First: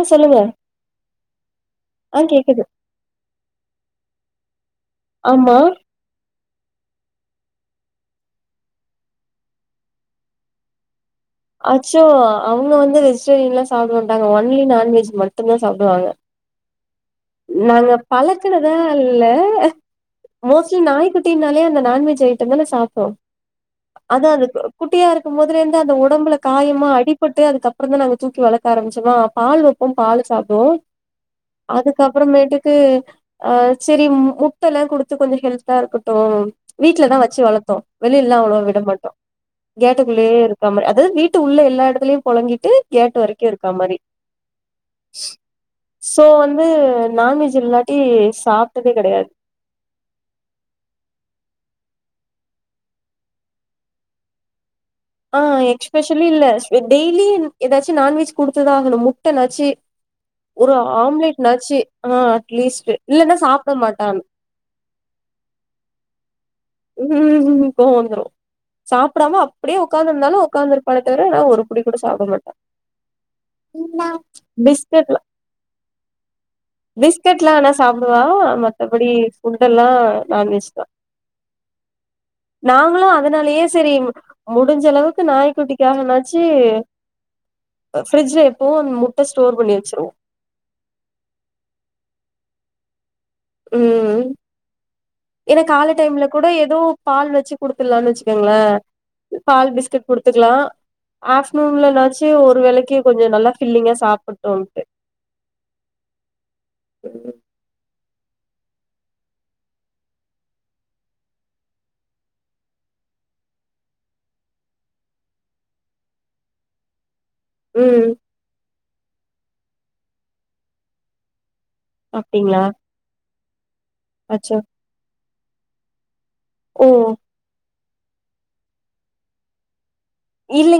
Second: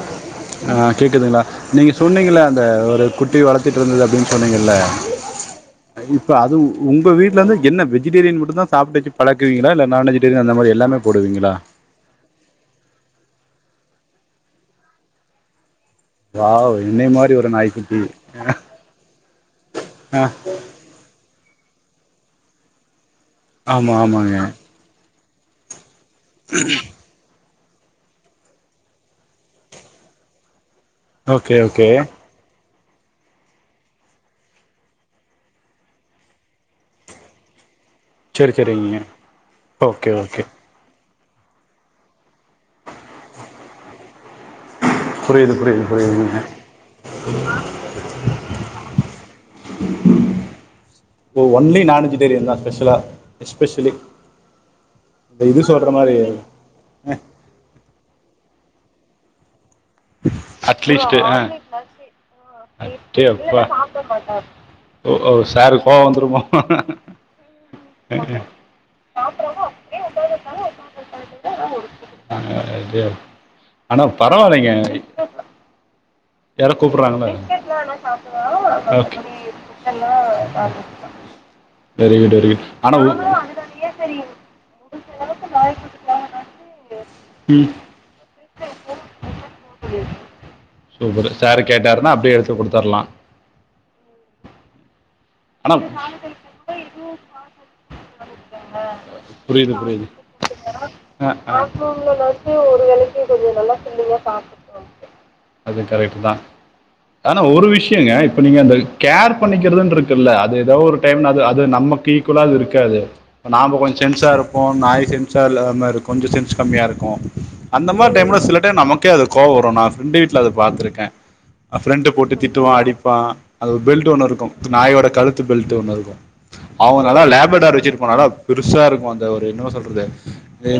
ஆ சொல்லுங்க ஆ கேக்குதுங்களா நீங்க ஆ சொன்னீங்கள அந்த கேக்குது ஒரு குட்டி வளர்த்துட்டு இருந்தது அப்படின்னு சொன்னிங்கள்ல்ல ஆமா இப்ப அது உங்க வீட்ல ருந்து என்ன வெஜிடேரியன் மட்ட தான் சாப்ட்டுச்ச பழக்கீங்கள இல்ல நான் வெஜிடேரியன் அந்த மாரி எல்லாமே போடுவீங்களா அச்சோ அவங்க வந்து வெஜிடேரியன் எல்லாம் சாப்ட ஒன்லி நான்வெஜ் மட்டுும்ே சாப்டுவாங்க வாவ் என்னை மாதிரி ஒரு நாங்க நாய்க்குட்டி பழக்கறதா இல்ல ஆ மோஸ்ட்லி நாய்க்குட்டினால அந்த நான் வெஜ் ஐட்டம் தான் சாப்போம் ஆமாம் அதான் ஆமாங்க அதுக்கு குட்டியா இருக் முதல்ல இருந்து அந்த ஒ உடம்புல காயமா அடிபட்டு அதுக்கப்புற அப்புறம்தான் நாங்க தூக்கி வளக்க ஆரபிச்சோம்மா பால் வப்போம் பால் சாப்டும் ஓகே ஓகே க்கு ஆ சரி முட்டை எல்லா கொடுத்து கொஞ்சம் ஹெல்தா இருக்கட்டும் வீட்லதான் வச்சு வளர்த்தோ வெளியிலல்லாம் சரி அவ்ளோ விட சரிங்க மாட்டோ ஓகே கேட்டுக்குள்ளேயே ஓகே இருக்க மாதிரி அதாவது வீட்டு டு உள்ள எல்லா இடத்திலயும் புழங்கிட்டு கேட்டு வரைக்கு இருக்க மாரி புரியுது புரியுது புரியுதுங்க அது நான்வெஜ் இல்லாட்டி சாப்ட்டதே கிடையாது ஜிடேரியன் தா பெஷ்ஷலா எஸ்பெஷ்ஷலி ஆ எக்ஸ்பெஷலி இல்ல ஸ் டெய்லின் எதாச்சு நான்வெஜ் குடுத்துதா ஆகணு முட்ட நாச்சி அட்லீஸ்ட்டு அ ஆ அட்லீஸ்ட் அடே இல்லன்னா அப்பா சாப்ட மாட்டான் ஓ ஓ சாருக் கோவ் வந்துருமோ கோவ் வந்துரு சாப்படாம அப்டியே உக்காந்துருந்தாலு உக்காந்துருப்பானே தவிர ஆனா ஒரு புடி கூட சாப்ட மாட்டா அடே பிஸ்கெட்லா பிஸ்கெட்லா ஆனா சாப்டுவா மத்தபடி ஃபுட் எல்லா நான்வெஜ் தா நாங்குளு அதனாலயே செரி முடிஞ்சளவுக்கு நாய்க்குட்டிக்காகனாச்சி ம் அ ஃப்ரிட்ஜ்ல எப்பவு அந் முட்ட ஸ்டோர் பண்ணி வெச்சிருவோ சூப்பரு சாரு கேட்டாருன்னா அப்டே எடுத்து குடுத்தர்லா ம் ஏனா ஆனா இந்த கால்ல டைம்ல கூட எதோ பால் வெச்சி குடுத்தர்லான் வெச்சி புரிது புரிது குடுத்துக்கலா அ அ ஆஃப்டர்நூன்லனாச்சு ஒரு வேளைக்கு கொஞ்சோ நல்லா ஃபில்லிங்கா சாப்புட்டோன்ட்டு அது கரெட்டு தா ஆனா ஒரு விஷ்யங்க இப்ப நீங்க அந்த கேர் பண்ணிக்கிறதுன்ட்ருக்குல்ல அது எதோ ஒரு டைம்ல அது அது நமக்கு ஈக்குவலா அது இருக்காது ப்ப நாம்ப கொஞ் சென்ஸா இருப்போ நாய் சென்ஸா இல்லாம இரு கொஞ்சோ சென்ஸ் கம்மியாருக்கு அந்த ம் மார் டைம்ல சில டைம் நம க்கு அதுக் கோவ் வரு நா ஃப்ரெண்டு வீட்ல அத பாத்துருக்கே அ ஃப்ரெண்டு போட்டு அப்டிங்களா திட்டுவா அடிப்பா அது ஒ பெல்ட் ஒன்னு இருக்கும் அச்சோ நாயோட கழு த்து பெல்ட்டு ஒன்னு இருக்கு ஓ அவுங்க நல்லா லேபர் [unintelligible] வெச்சிட்ரு [unintelligible] பெருசா இருக்கு அந்த ஒரு என்னவ சொல்றது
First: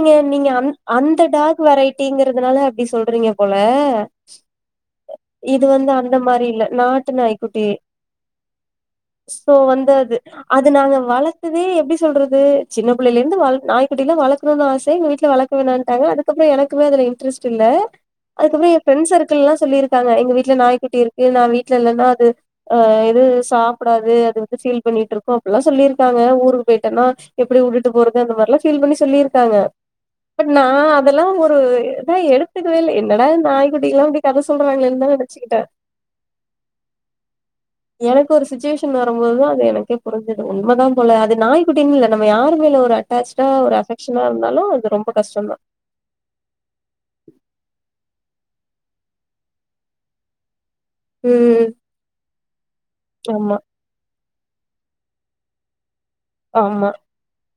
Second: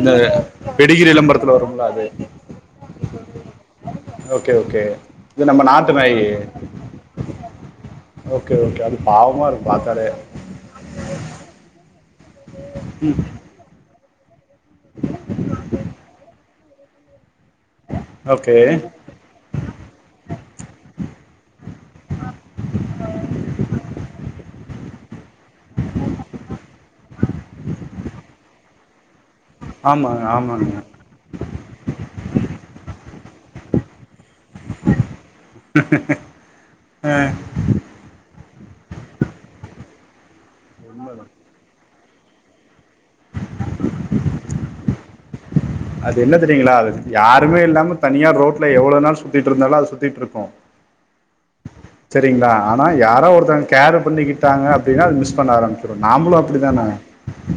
இந்த நீங்க அந் பெடிகிரி அந்த விளம்பரத்துல டாக் வரும்ல அது வெரைட்டிங்கிறதுனால அப்டி சொல்றீங்க போல ஓகே ஓகே நம்ம இது வந்து நாட்டு அந்த நாய் மாரி இல்ல நாட்டு நாய் குட்டி ஓகே ஓகே அது பாவமாக சோ இருக்கும் வந்து பார்த்தாலே அது அது நாங்க வளத்ததே எப்டி ஸ் சொல்றது சின்ன பிள்ளைலிந்து வள் நாய் ப்டில்லா வள குணுன் ஆசை எங்க வீட்ல வளக்க வேணான்டாங்க அதுக்கப்புறோ என க்குமே அதுல இன்ட்ரெஸ் டில்ல ஓகே அதுக்கப்புற எ ஃப்ரெண் சர்க்கிள்லா சொல்லிருக்காங்க எங்க வீட்ல நாய்குட்டி இருக்கு நா வீட்ல இல்லன்னா அது அ எது சாப்படாது அது வந்து ஃபீல் பண்ணிட்ருக்கூ அப்பல்லா சொல்லிருக்காங்க ஊருக்கு போயிட்டன்னா எப்டி உட்டுட்டு போறது அந்த மார்ல்லா ஃபீல் பண்ணி சொல்லிரு காங்க ஆமாங்க பட் நா ஆமாங்க அதல்லா ஒரு இதா எடுத்துக்கவே இல்ல என்னடா இது நாய் குட்டிகல்லா இப்டி கத சொல்றாங்ளேன் தா நெனைச்சுக்கிட்டே எனக்கு ஒரு சுச்சுவேஷன் வரம்போதுதா அது எனக்கே இது உண்மதாம் போல அது நாய்கு இங் இல்ல நம்ம யாரு மேல ஒரு அட்டாச்ச்டா ஒரு அஃபக் ஷனா இருந்தாலு அது ரொம்ப கஷ்டோந்தா அது என்ன தெரியுங்களா அது யாருமே இல்லாம தனியா ரோட்ல எவ்வளோ நாள் சுத்திட்ருந்தாலும் அது சுத்திட்ருக்கு ம் செரிங்களா ஆனா யாரா ஆமா ஒருத்தங்க கேரு பண்ணிக்கிட் டாங்க அப்டின்னா அது மிஸ் பண்ண ஆரம் நாமளு அப்டிதான ஆமா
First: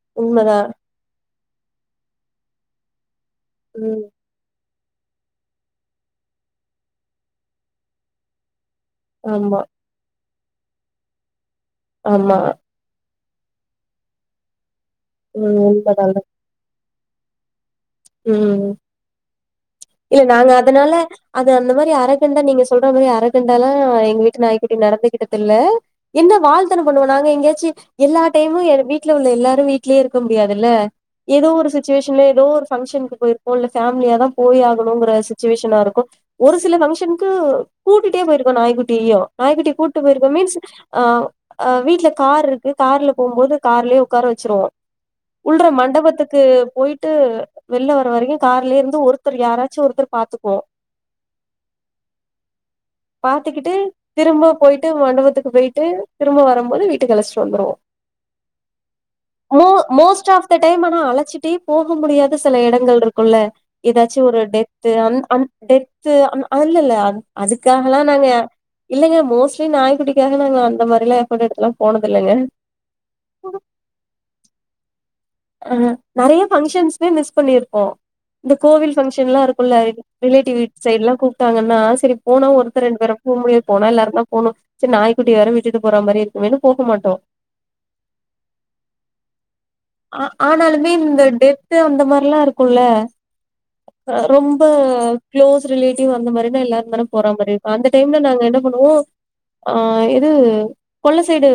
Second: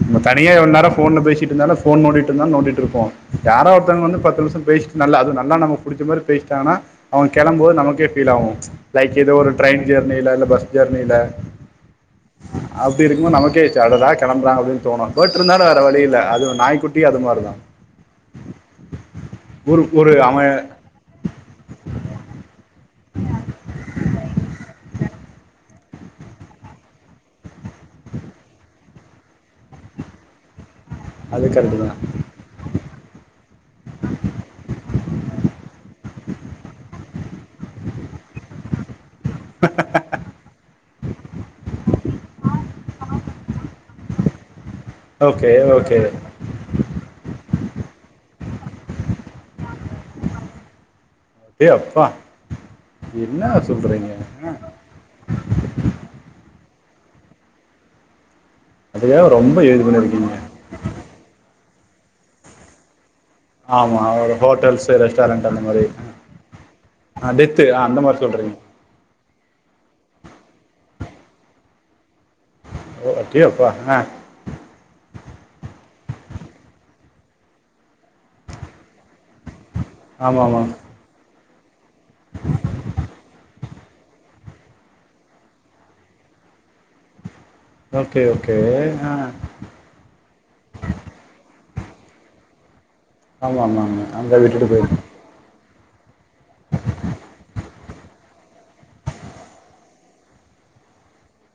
நம்ம தனியா உண்மதா எவுள் நேரோ ஃபோன்ல பேசி இருந்தாலு ஃபோன் நோன்டிட்டுந்தான நோன்டிட்ருப்போ யாரோ ஒருத்தங்க ம் வந்து பத்து நிம்ஷோ பேசி நல்லா அது நல்லா நம்ம புடிச்ச மாரி பேசிட்டாங்கன்னா அவங் கெளம் போது நமக்கே ஃபீல் ஆகு லைக் எதோ ஒரு ஆமா ட்ரைன் ஜேர்னி ல இல்ல பஸ் ஜெர்னில ஆமா குமோ நமக்கே அததா கெளம்பறாங்கப்டின் தோணு ம் பட்ருந்தாலு வேற வழி உண்மதாங்க இல்ல அதுவு நாய் குட் அது மாரிதா உம் ஒரு இல்ல அவன் நாங்க அதனால அது அந்த மாரி அரகன்டா நீங்க சொல் ற மாரி அறக்கண்டாலா எங்க வீட்டு நாய்க்குட்டி நடந்து கிட்டதில்ல என்ன வாழ்த்தன பண்ணுவோ நாங்க எங்கயாச்சு எல்லா டைமு எ வீட்ல உள்ள எல்லாரு வீடலியே இருக்க முடியாதுல்ல அது எதோ ஒரு கரெக்டு தான் சிட்டுவேஷன்ல எதோ ஒரு ஃபங்க்ஷன்க்கு போயிருப்போ இல்ல ஃபேமிலியா தா போயாக் னுங்ற சிட்டுவேஷனாருக் போ ஒரு சில ஃபங்க்ஷன்க்கு கூட்டிட்டே போயிருக்கோ நாய்குட்டிய்யு நாய்குட்டி கூட்டு போயிருக்கோ மீன்ஸ் ஆஹ் அ வீட்ல கார்ருக்கு கார்ல போம்போது கார்லயே உக்கார வெச்சுருவோ ஓகே உள்ற ஓகே மண்டபத்துக்கு போய்ட்டு வெள்ல வர வரைக்கு கார்லே இருந்து ஒருத்தர் யாரா ச்சு ஒருத்தர் பாத்துக்கோ டே அப்பா என்ன பாத்துக்கிட்டு சொல்றீங்க திரும்ப போய்ட்டு மண்டபத்துக்கு போய்ட்டு திரும்ப வரம்போது வீ ட்டுகலச்ட்டு வந்துருவோ அதுக்காக ரொம்ப மோ இது மோஸ்ட் பண்ணியிருக்கீங்க ஆஃப் த டைம் ஆனா அழச்சுட்டே போக முடியாத சில எடங்கள்ருக் குள்ள ஆமா எதாச்சு ஒரு ஹோட்டல்ஸ் டெத்து அன் அன் ரெஸ்டாரண்ட் அந்த மாதிரி டெத்து அன் அல்லில்ல அதுக் டெத்து ஆ க்காங்கலா அந்த மாதிரி அல்லது சொல்றீங்க இல்லல்ல மோ ஸ்ட்லி நாய் குட்டிக்காக நாங்க அந்த மாரிலா கூட்டிட்லா போனும் ஓகே ப அ எனா நெறைய ஃபங்கஷன்ஸ்கு மிஸ் பண்ணிருப்போ இந்த கோவில் ஃபங்கஷன்லா இரு க்குல ஆமா ரிலேட்டிவ் ஆமா வீட் சைட்லா கூ ப்டாங்கன்னா சரி போனா ஒருத்த ரெண்டு பேரா போ முடியு போனா எல்லாரு தா போணு சரி நாய் குட்டி வேற விட்டுட்டு போற மாரி இருக்குமேன்னு போக மாட்டோ ஓகே ஓகே ஆ அ ஆனாலுமே இந்த டெத்து அந்த மாரில்லா இருக்குல ஆமா ஆமா ஆமா அ அங்கே ரொம்ப விட்டுட்டு போயிடும் க்ளோ ரிலே டிவ் அந்த மாரிதா எல்லாருந்தானே போற மாரி கு அந்த டைம்ல நாங்க என்ன பண்ணுவோ ஆ இது கொள்ள சைடு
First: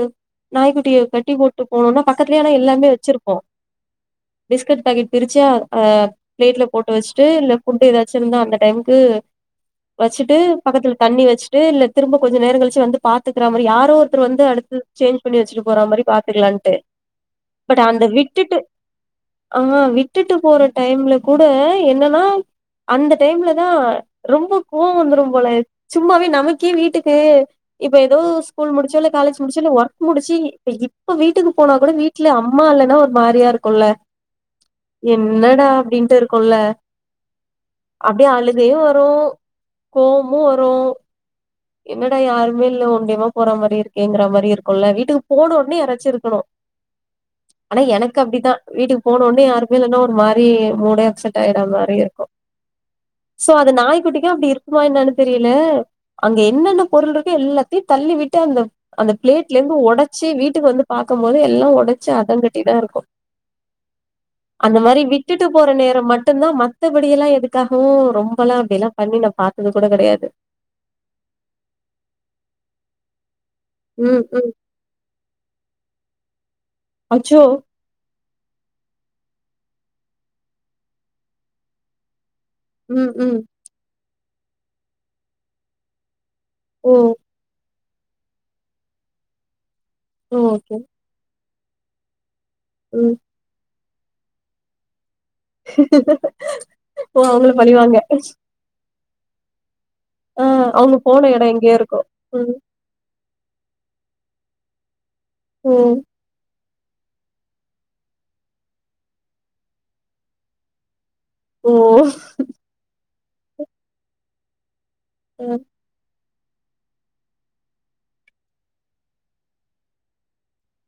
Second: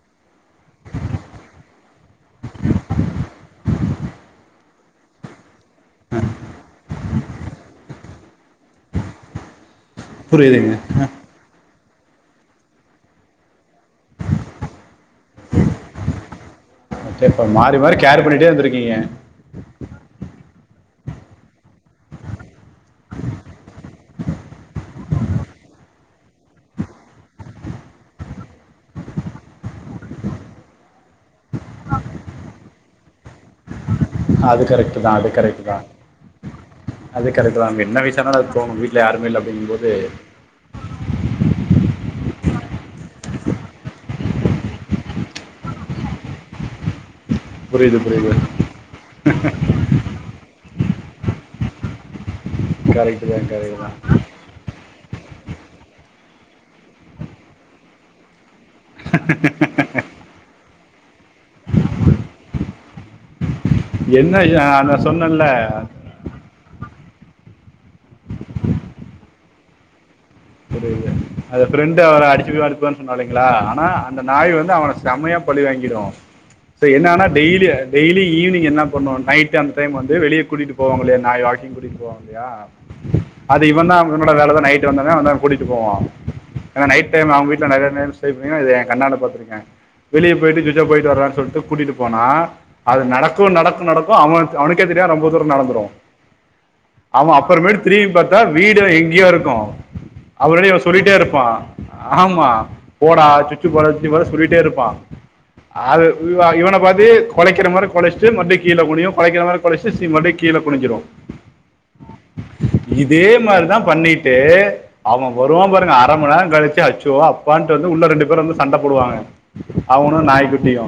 நாய்க்குட்டிய கட்டி போட்டு போனோனா பக்கத்துலயே ஆனா எல்லாமே வெச்சிருப் போ பிஸ்கட் பாக்கெட் பிரிச்சா ஆ பிளேட்ல போட்டு வச்சுட்டு இல்ல ஃபுட்டு ஏதாச்சு இருந்தா அந்த டைம்க்கு வச்சுட்டு புரியுதுங்க பக்கத்துல தண்ணி வச்சுட்டு இல்ல திரும்ப கொஞ்ச நேரங்களிச்சு வந்து பாத்துக்குற மாரி யாரோ ஒருத்தர் வந்து அடுத்து சேஞ் பண்ணி வெச்சிட்டு போற மாரி பாத்துக்குலான்ட்டு ஓகே இப்ப மாறி மாறி கேர் பண்ணிட்டே இருந்துருக்கீங்க ஆ விட்டுட்டு போற டைம்ல கூட என்னன்னா அந்த டைம்ல தா ரொம்ப கோவொ வந்துரு போல சும்மாவே நமக்கே வீட்டுக்கு இப்ப ஏதோ ஸ்கூல் முடிச்சோ காலேஜ் முடிச்சோ இல்ல ஒர்க் முடிச்சு இ இப்ப வீட்டுக்கு போனா கூட வீட்ல அம்மா இல்ல ன்ன ஒரு மாரியா இருக்குல்ல அது கரெக்ட் தான் அது என்னடா கரெக்ட் தான் அப்டின்ட்டு இருக்குல்ல அது கரெக்ட் தான் என்ன அப்டியே வயசானாலும் அது அழுகையு தோணும் வீட்டில் வரு யாருமே இல்லை அப்படிங்கும்போது கோவமு வரு என்னடா யாரு வெல்ல ஒண்டியும்மா போற மாரி இருக்கேங்குற மாரி இருக்குல்ல வீட்டுக்கு போன ஒன்னே யாராச்சு இருக்கணு ஆனா புரியுது எனக்கு புரியுது அப்டித்தா வீட்டுக்கு போன ஒட்னே யாருமே இல்லன்னா ஒரு மாரி மூடே அப்செட் ஆயிற மாரி இருக்கு கரெக்ட் தான் சோ அது கரெக்ட் தான் நாய் குட்டிக்கு அப்டி இருக்குமா இன்னான்னு தெரியல அங்க என்னென்ன பொருள்ருக்கு எல்லாத்தையு தள்ளி விட்டு அந்த அந்த பிளேட்ல இருந்து ஒடச்சு வீட்டுக்கு வந்து பாக்கம்போது போது எல்லா ஒடச்சு அ ம்புட்டு இதா இருக்கு என்ன அந்த ஆஹ் மாரி நான் சொன்னேன்ல விட்டுட்டு போற நேர மட்டும்தா மத்தபடி எல்லா எது க்காகவு ரொம்பல்லா அப்டியெல்லா பண்ணி நா பாத்தது கூட கெடையாது புரியுது அது ஃப்ரெண்டு அவன அடிச்சு அனுப்புவன்னு சொன்னாலை ங்களா ஆனா அந்த ம் ம் நாய் வந்து அவன செமயா பழி வாங்கிடும் சோ என்னான்னா அச்சோ டெய்லி அ டெய்லி ஈவினி்ங் என்னா பண்ணும் நைட் அன்டைம் வந்து வெளியே கூட்டிட்டு போவாங்க இல்லையா நாய் வாக்கிங் கூட்டிட்டு போவாங் இல்லையா ம் ம் அது இவன் தா இவனோட வேல தா நைட்டு வந்தவன் வந்தம் கூட்டிட்டு போவான் ஏன்னா ஓ நைட் டைம் அவுங்க வீட்ல நறையா [unintelligible] இது ஏன் கண்ணால பாத்திருக்கேன் வெளிய ஓ! போயிட்டு ஓகே சுச்ஜா போயிட்டு வரான் சொல்ட்டு கூட்டிட்டு போனா அது நடக்கும் நடக்கும் நடக் கு அவன்க்கு அவனுக்கே தெரியாத் ரொம்போ தூர நடந்துரு ம் ஓ அவ அவங்கள அப்பறமேட்டு பழிவாங்க திரும்பி பாத்தா வீடு எங் யோ இருக்கு ஆ அவுரெடி இவ அவங்க சொல்லிட்டே போன இருப்பா எடோ எங்கேயோ இருக்கு ஆமா ம் போடா சுச்சு போ ற சொல்லிட்டே இருப்பா ம் அது இ இவன மறுடி கொலைக்கற மாரி கொலச்ட்டு மறுடி கீழ குனியு கொலைக்கிற மாரி கொலைச்ட்டு சீக் மறுவடி கீழ குனிஞ்சிரு ஓ இதே மாரிதா பண்ணிட்டு அவங்க ம் வருவா பாருங்க அர மண் நேர கழிச்சி அச்சோ அப்பான்ட்டு வந்து உள்ள ரெண்டு பேரு வந்து சண்ட போடுவாங்க அவுனு நாய்க்குட்டியு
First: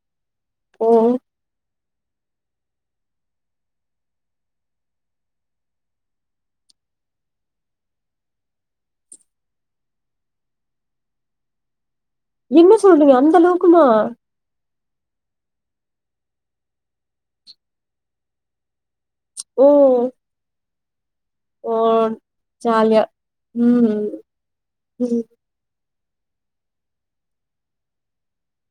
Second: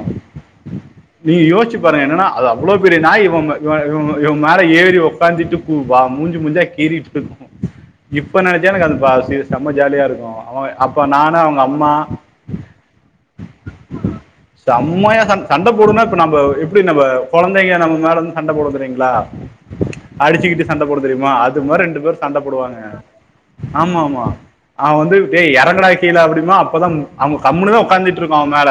ஓ நீங்க யோசிச்சு பாருங்க என்னனா அது அவ்ளோ பெரிய நாயி இவ மே இவ இவ் மே இவ மேல ஏறி ஒக்காந்திட்டு பு வா மூஞ்சி மூஞ்சா கீறிட்டு இருக்கு இப்ப நெனச்சா எனக் அது ப்பா சி செம்ம ஜாலியா இருக்கு அவ அப்ப நானு அவங்கம்மா என்ன சொல்றீங்க அந்த அளவுக்குமா செம்மயா சண் சண்ட போடுனா இப்போ நம்ம எப்புடி நம்ப கொழந்தைங்க நம்ம மேல வந்து சண்ட போடு தெரிங்ளா ஓ சண்ட போடுங் தெரிமா அது ஓ மாரி ரெண்டு பேரு சண்ட போடுவாங்க ஜாலியா ம் ஆமாமா அவ வந்து ம் டே எறங் குடா கீழ அப்டிம்பா அப்பதா அங்க கம்முனுதா ஒக்காந்திட்ருக்கு அவ மேல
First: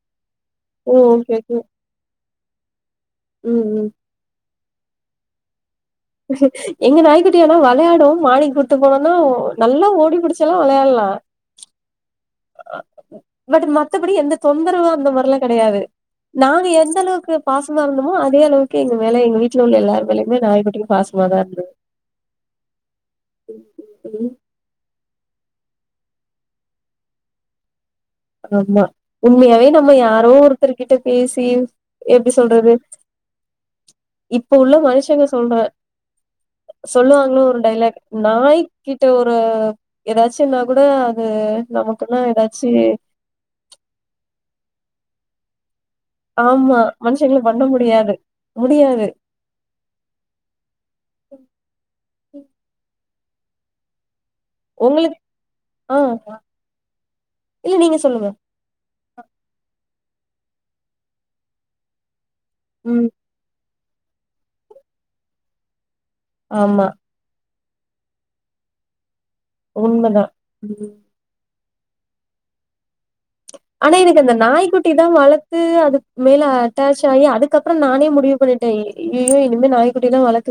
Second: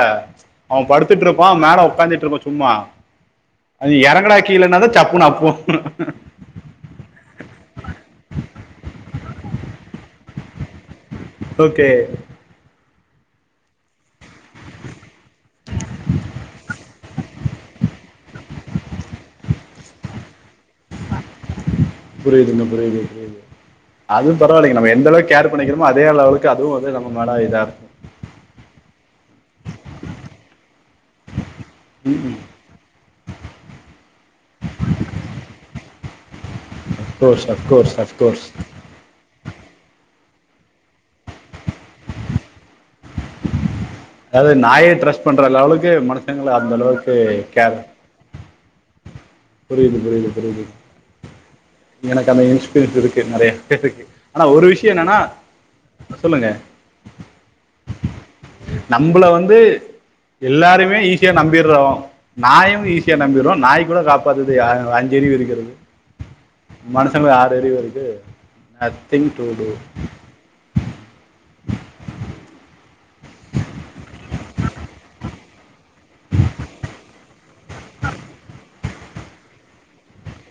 அவ ஓ ஓகே படுத்துட்ருப்பா ஓகே மேல உக்காந்துட்ருக்கு சு ம்மா ம் ம் அது எறங்குடா கீழனாதா சப்புனு அப்பு எங்க நாய்க்குட்டியானா வெளையாடும் மாடிக் கூட்டு போனன்னா நல்லா ஓடி புடிச்சல்லா வெளையாட்லா ஓகே [unintelligible] பட் மத்தபடி எந்த தொந்தரவு அந்த மாரிலா கெடையாது நாங்க எந்த அளவுக்கு பாசமா இருந்தோமோ அதே அளவுக்கு எங்க மேல எங்க வீட்ல உள்ள எல்லா ரு மேலயுமே நாய்க்குட்டிங்க புரிய்துங்க புரிய்து புரிய்து ம் அதும் பரவால்லிங்க நம்ம எந்தளவ்க் கேர் பண்ணிக்கிறோமோ அதே லெவளுக்கு அதுவும் வந்து நம்ம மேல இதா இருக் ஆம்மா உண்மையாவே நம்ம யாரோ ஒருத்தர் கிட்ட பேசி எப்டி ம் சொல்றது இப்ப உள்ள மனுஷங்க சொல்ற சொல்லுவாங்கள அஃப்கோர்ஸ் ஒரு அஃப்கோர்ஸ் டைலாக் அஃப்கோர்ஸ் நாய்க்கிட்ட ஒ ரு எதாச்சின்னா கூட அது நமக்குன்னா எதாச்சி அது நாயே ட்ரெஸ்ட் பண்ற லெவளுக் கு மனுஷங்கள அந்த ஆமா அளவுக்கு மனுஷங்கள பண்ண கேர் முடியாது முடியாது புரிய்து புரிய்து புரிய்து எனக்கு அந்த இன்ஸ்பிரிஸ் இருக் கு நறையா ஆனா ஒரு விஷயோ என்னன்னா உங்களுக்கு ஆ அ சொல்லுங்க இல்ல நீங்க சொல்லுங்க நம்பள வந்து எல்லாருமே ஈஸியா நம்பிறோ நாயும் ம் ஈஸியா நம்பிறோ நாய் கூட காப் பாத்தது யா ஓ அஞ்சறிவு இருக்குறது ஆமா மனுஷங்களுக் ஆறறிவு இது ஆஸ் உண்ம தா ம் ஆனா எனக்கு அந்த நாய்க்குட்டி தா வளத்து அது மேல அட்டாச் ஆகி அதுக் கப்புறம் நானே முடிவு பண்ணிட்டே இ ஐய்யய்யோ இனிமே நாய்குட்டில்லா வளக்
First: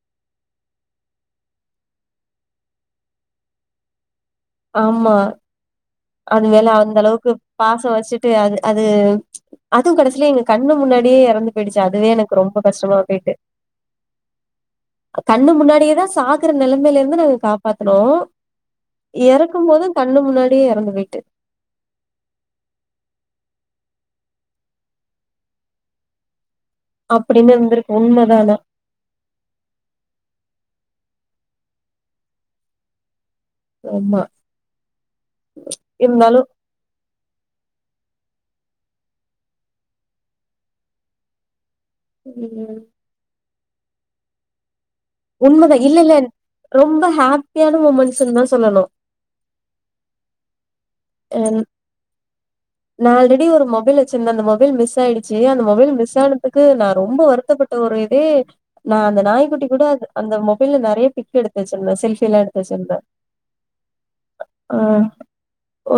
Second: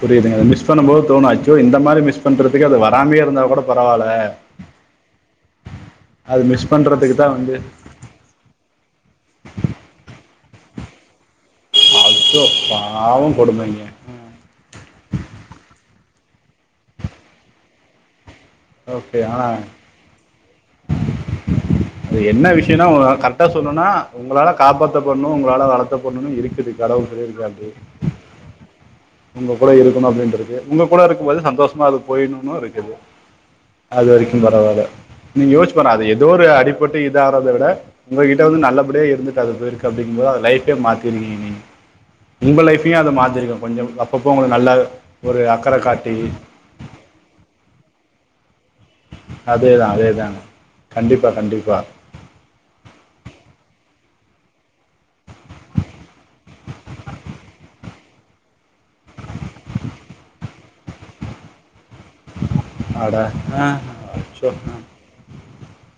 புரியுதுங்க மிஸ் பண்ணும் போது தோணும் ஆ யோ இந்த மாரி மிஸ் பண்றதுக்கு அது வராமே இருந்தா கூட பரவால்ல ஆமா அது மிஸ் மேல அந்த பண்றதுக்கு அளவுக்கு தான் வந்து பாசோ வச்சுட்டு அது அது அதுவும் கடைசில எங்க கண்ணு முன்னாடியே எறந்து போயிடுச்சு அதுவே எனக்கு அச்சோ ரொம்ப கஷ்டமா போயிட்டு பாவம் கொடுமைங்க அ கண்ணு முன்னாடியே தா ஸ் சாகுற நெலமையில இருந்து நாங்க காப்பாத்துனோ ஓகே ஆனா எறக்கும் போது கண்ணு முன்னாடியே எறந்து போயிட்டு அது என்ன விஷயனா உ கரெக்டா சொல்னுனா உங்களால காப்பாத்த படணு உங்களால வளத்த படணுன் இருக்குது கடவுள் புண்யத்துல அப்படின்னு அப்டி இருந்திருக்கு உண்மதா ஆனா உங்க கூட இருக்கணு அப்டின்ட்ருக்கு உங்க கூட இருக்கும் போது சந்தோஷமா அது போயிடணுன்னு இருக்குது அது ஆமா வரைக்கு பரவால நீ யோசிச் பாரு அது எதோ இருந்தாலு ஒரு அடிபட்டு இதாகறத விட உங்க கிட்ட வந்து நல்லபடியா இருந்துட்டு அது போயிருக்கு அப்டிங்கும்போது அது லைஃபே மாத்திருக்கிங்க நீங்க உங்க ம் லைஃபயு அது மாத்திருக்கு கொஞ்சம் அப்பப்போ உங்களுக்கு நல்லவே உண்மதா இல்ல இல்ல ரொம்ப ஹாப்பியான மூமெண்ட்ஸ்ன்னு தான் சொல்லணும் அதேதான் அதேதான் என் நான் ஆல்ரெடி ஒரு மொபைல் சின் அந்த மொபைல் மிஸ் ஆயிடுச்சு அந்த மொபைல் மிஸ் ஆனதுக்கு நான் ரொம்ப வருத்தப்பட்ட ஒரு இதே நான் அந்த நாய்குட்டி கூட அது அந்த மொபைல்ல நறைய பிக் எடுத்தே சின்ன செல்ஃபி எல்லா எடுத் அட அ அச்சோ அ ஆ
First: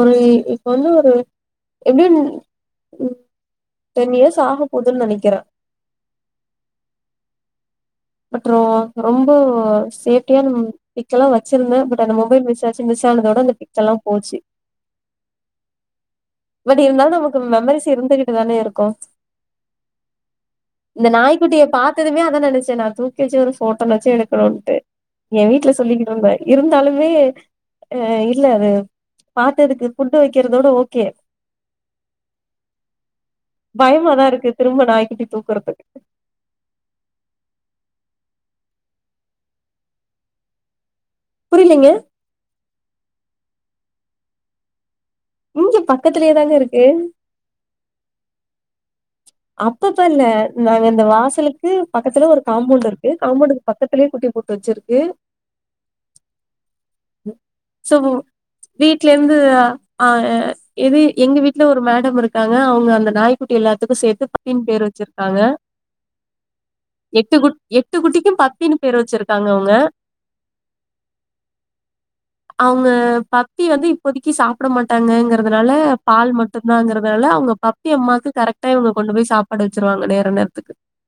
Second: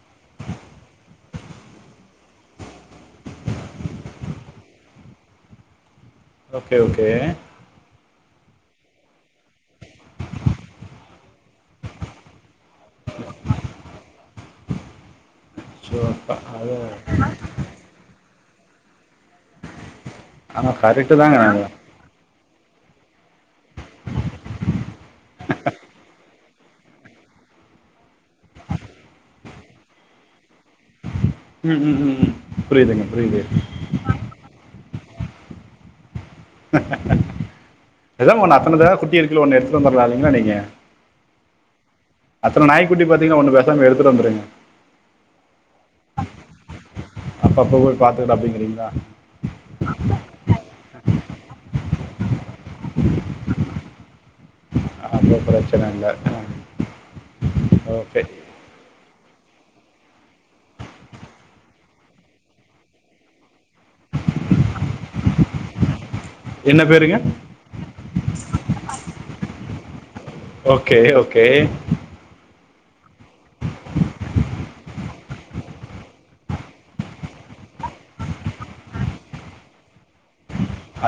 [unintelligible] இப்ப வந்து ஒரு எப்டின் டென் இயர்ஸ் ஆக போகுதுன்னு நெனைக்கிறேன் ஓகே ஓகே அப்புறோ ரொம்போ சேஃப்டியா அதும் பிக் எல்லா வச்சிருந்தே பட் அந்த மொபைல் மிஸ் ஆச்சு மிஸ் ஆனதோட அந்த பிக்ஸ் எல்லா போச்சு ஸோ அது பட் இருந்தாலும் நமக்கு மெமரிஸ் இருந்துகுட் இத்தானே இருக்கும் ஆனால் இந்த கரெக்டு தாங்க நாய்க்குட்டிய நாங்கள் பாத்ததுமே அதான் நெனைச்சேன் நான் [unintelligible] ஒரு ஃபோட்டோ நெனச்சு எடுக்கணுன்ட்டு என் வீட்ல சொல்கிட்டு இருந்தேன் இருந்தாலுமே அ இல்ல அது பாத்ததுக்கு ஃபுட்டு வைக்கிறதோட ஓகே ம் ம் ம் ம் புரிதுங்க புரிது தூக்கறதுக்கு அதா உங்க அத்தனை தா குட்டி இருக்குல ஒன்னு எடுத்துட்டு வந்துரலாலிங்க நீங்க புரிலிங்க அத்தன நாய்க்குட்டி பாத்திங்கல ஒண்ணு பேசாம எடுத்துட்டு வந்துருங்க இங்க பக்கத்துலயே தாங்க இருக்கு அப்பப்போ போய் பார்த்துக்கிட அப்படிங்கிறீங்களா அப்பப்ப இல்ல நாங்க இந்த வாசலுக்கு பக்கத்துல ஒரு காம்பவுண்ட் இருக்கு காம்பவுண்டுக்கு பக்கத்திலயே குட்டி போட் வெச்சிருக்கு அப்போ பிரச்சனை இல்லை சோ ஓகே வீட்ல வந்து அ எது எங்க வீட்ல ஒரு மேடம் இருக்காங்க அவங்க அந்த நாய்க்குட்டி எல்லாத்துக்கு சே பதின் பேர் வெச்சிருக்காங்க என்ன பேருங்க எட்டு குட் எட்டு குட்டிக்கு பத்தின் பேர் வெச்சிருக்காங்க அவுங்க ஓகே ஓகே அவுங்க ப பத்தி வந்து இப்பொதைக்கு சாப்ட மாட் டாங்கங்கறதுனால பால் மட்டுந்தாங்கறதுனால அவுங்க பப்பி அம்மாக்கு கரெக்டா இவுங்க கொண்டு போய் சாப்பாடு வச்சிருவாங்க நேர நேரத்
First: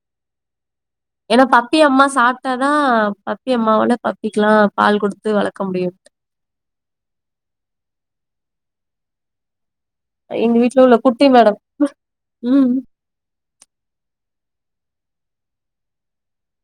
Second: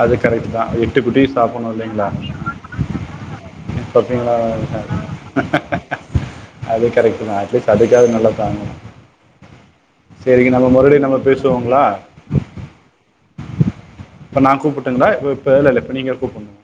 அது கரெக்டு தா எட்டு குட்டியு சாப்படணு பப்பி அம்மா இல்லைங்ளா சாப்ட்டா தான், பப்பி அம்மாவால ஓகேங்ளா பப்பிக்கலாம் பால் குடுத்து வளக்க முடியும். [inaudible] அது கரெக்ட் தா அட்லீஸ்ட் அதுக்காது நல்லா தாங்கணு சரிங்க எங்க நம்ம வீட்ல முரளி உள்ள நம்ம குட்டி மேடம். பேசுவோங்ளா ம். இப்ப நா கூப்புட்டுங்ளா இப்ப இல்ல இல்ல இப்ப நீங்க கூப்படனு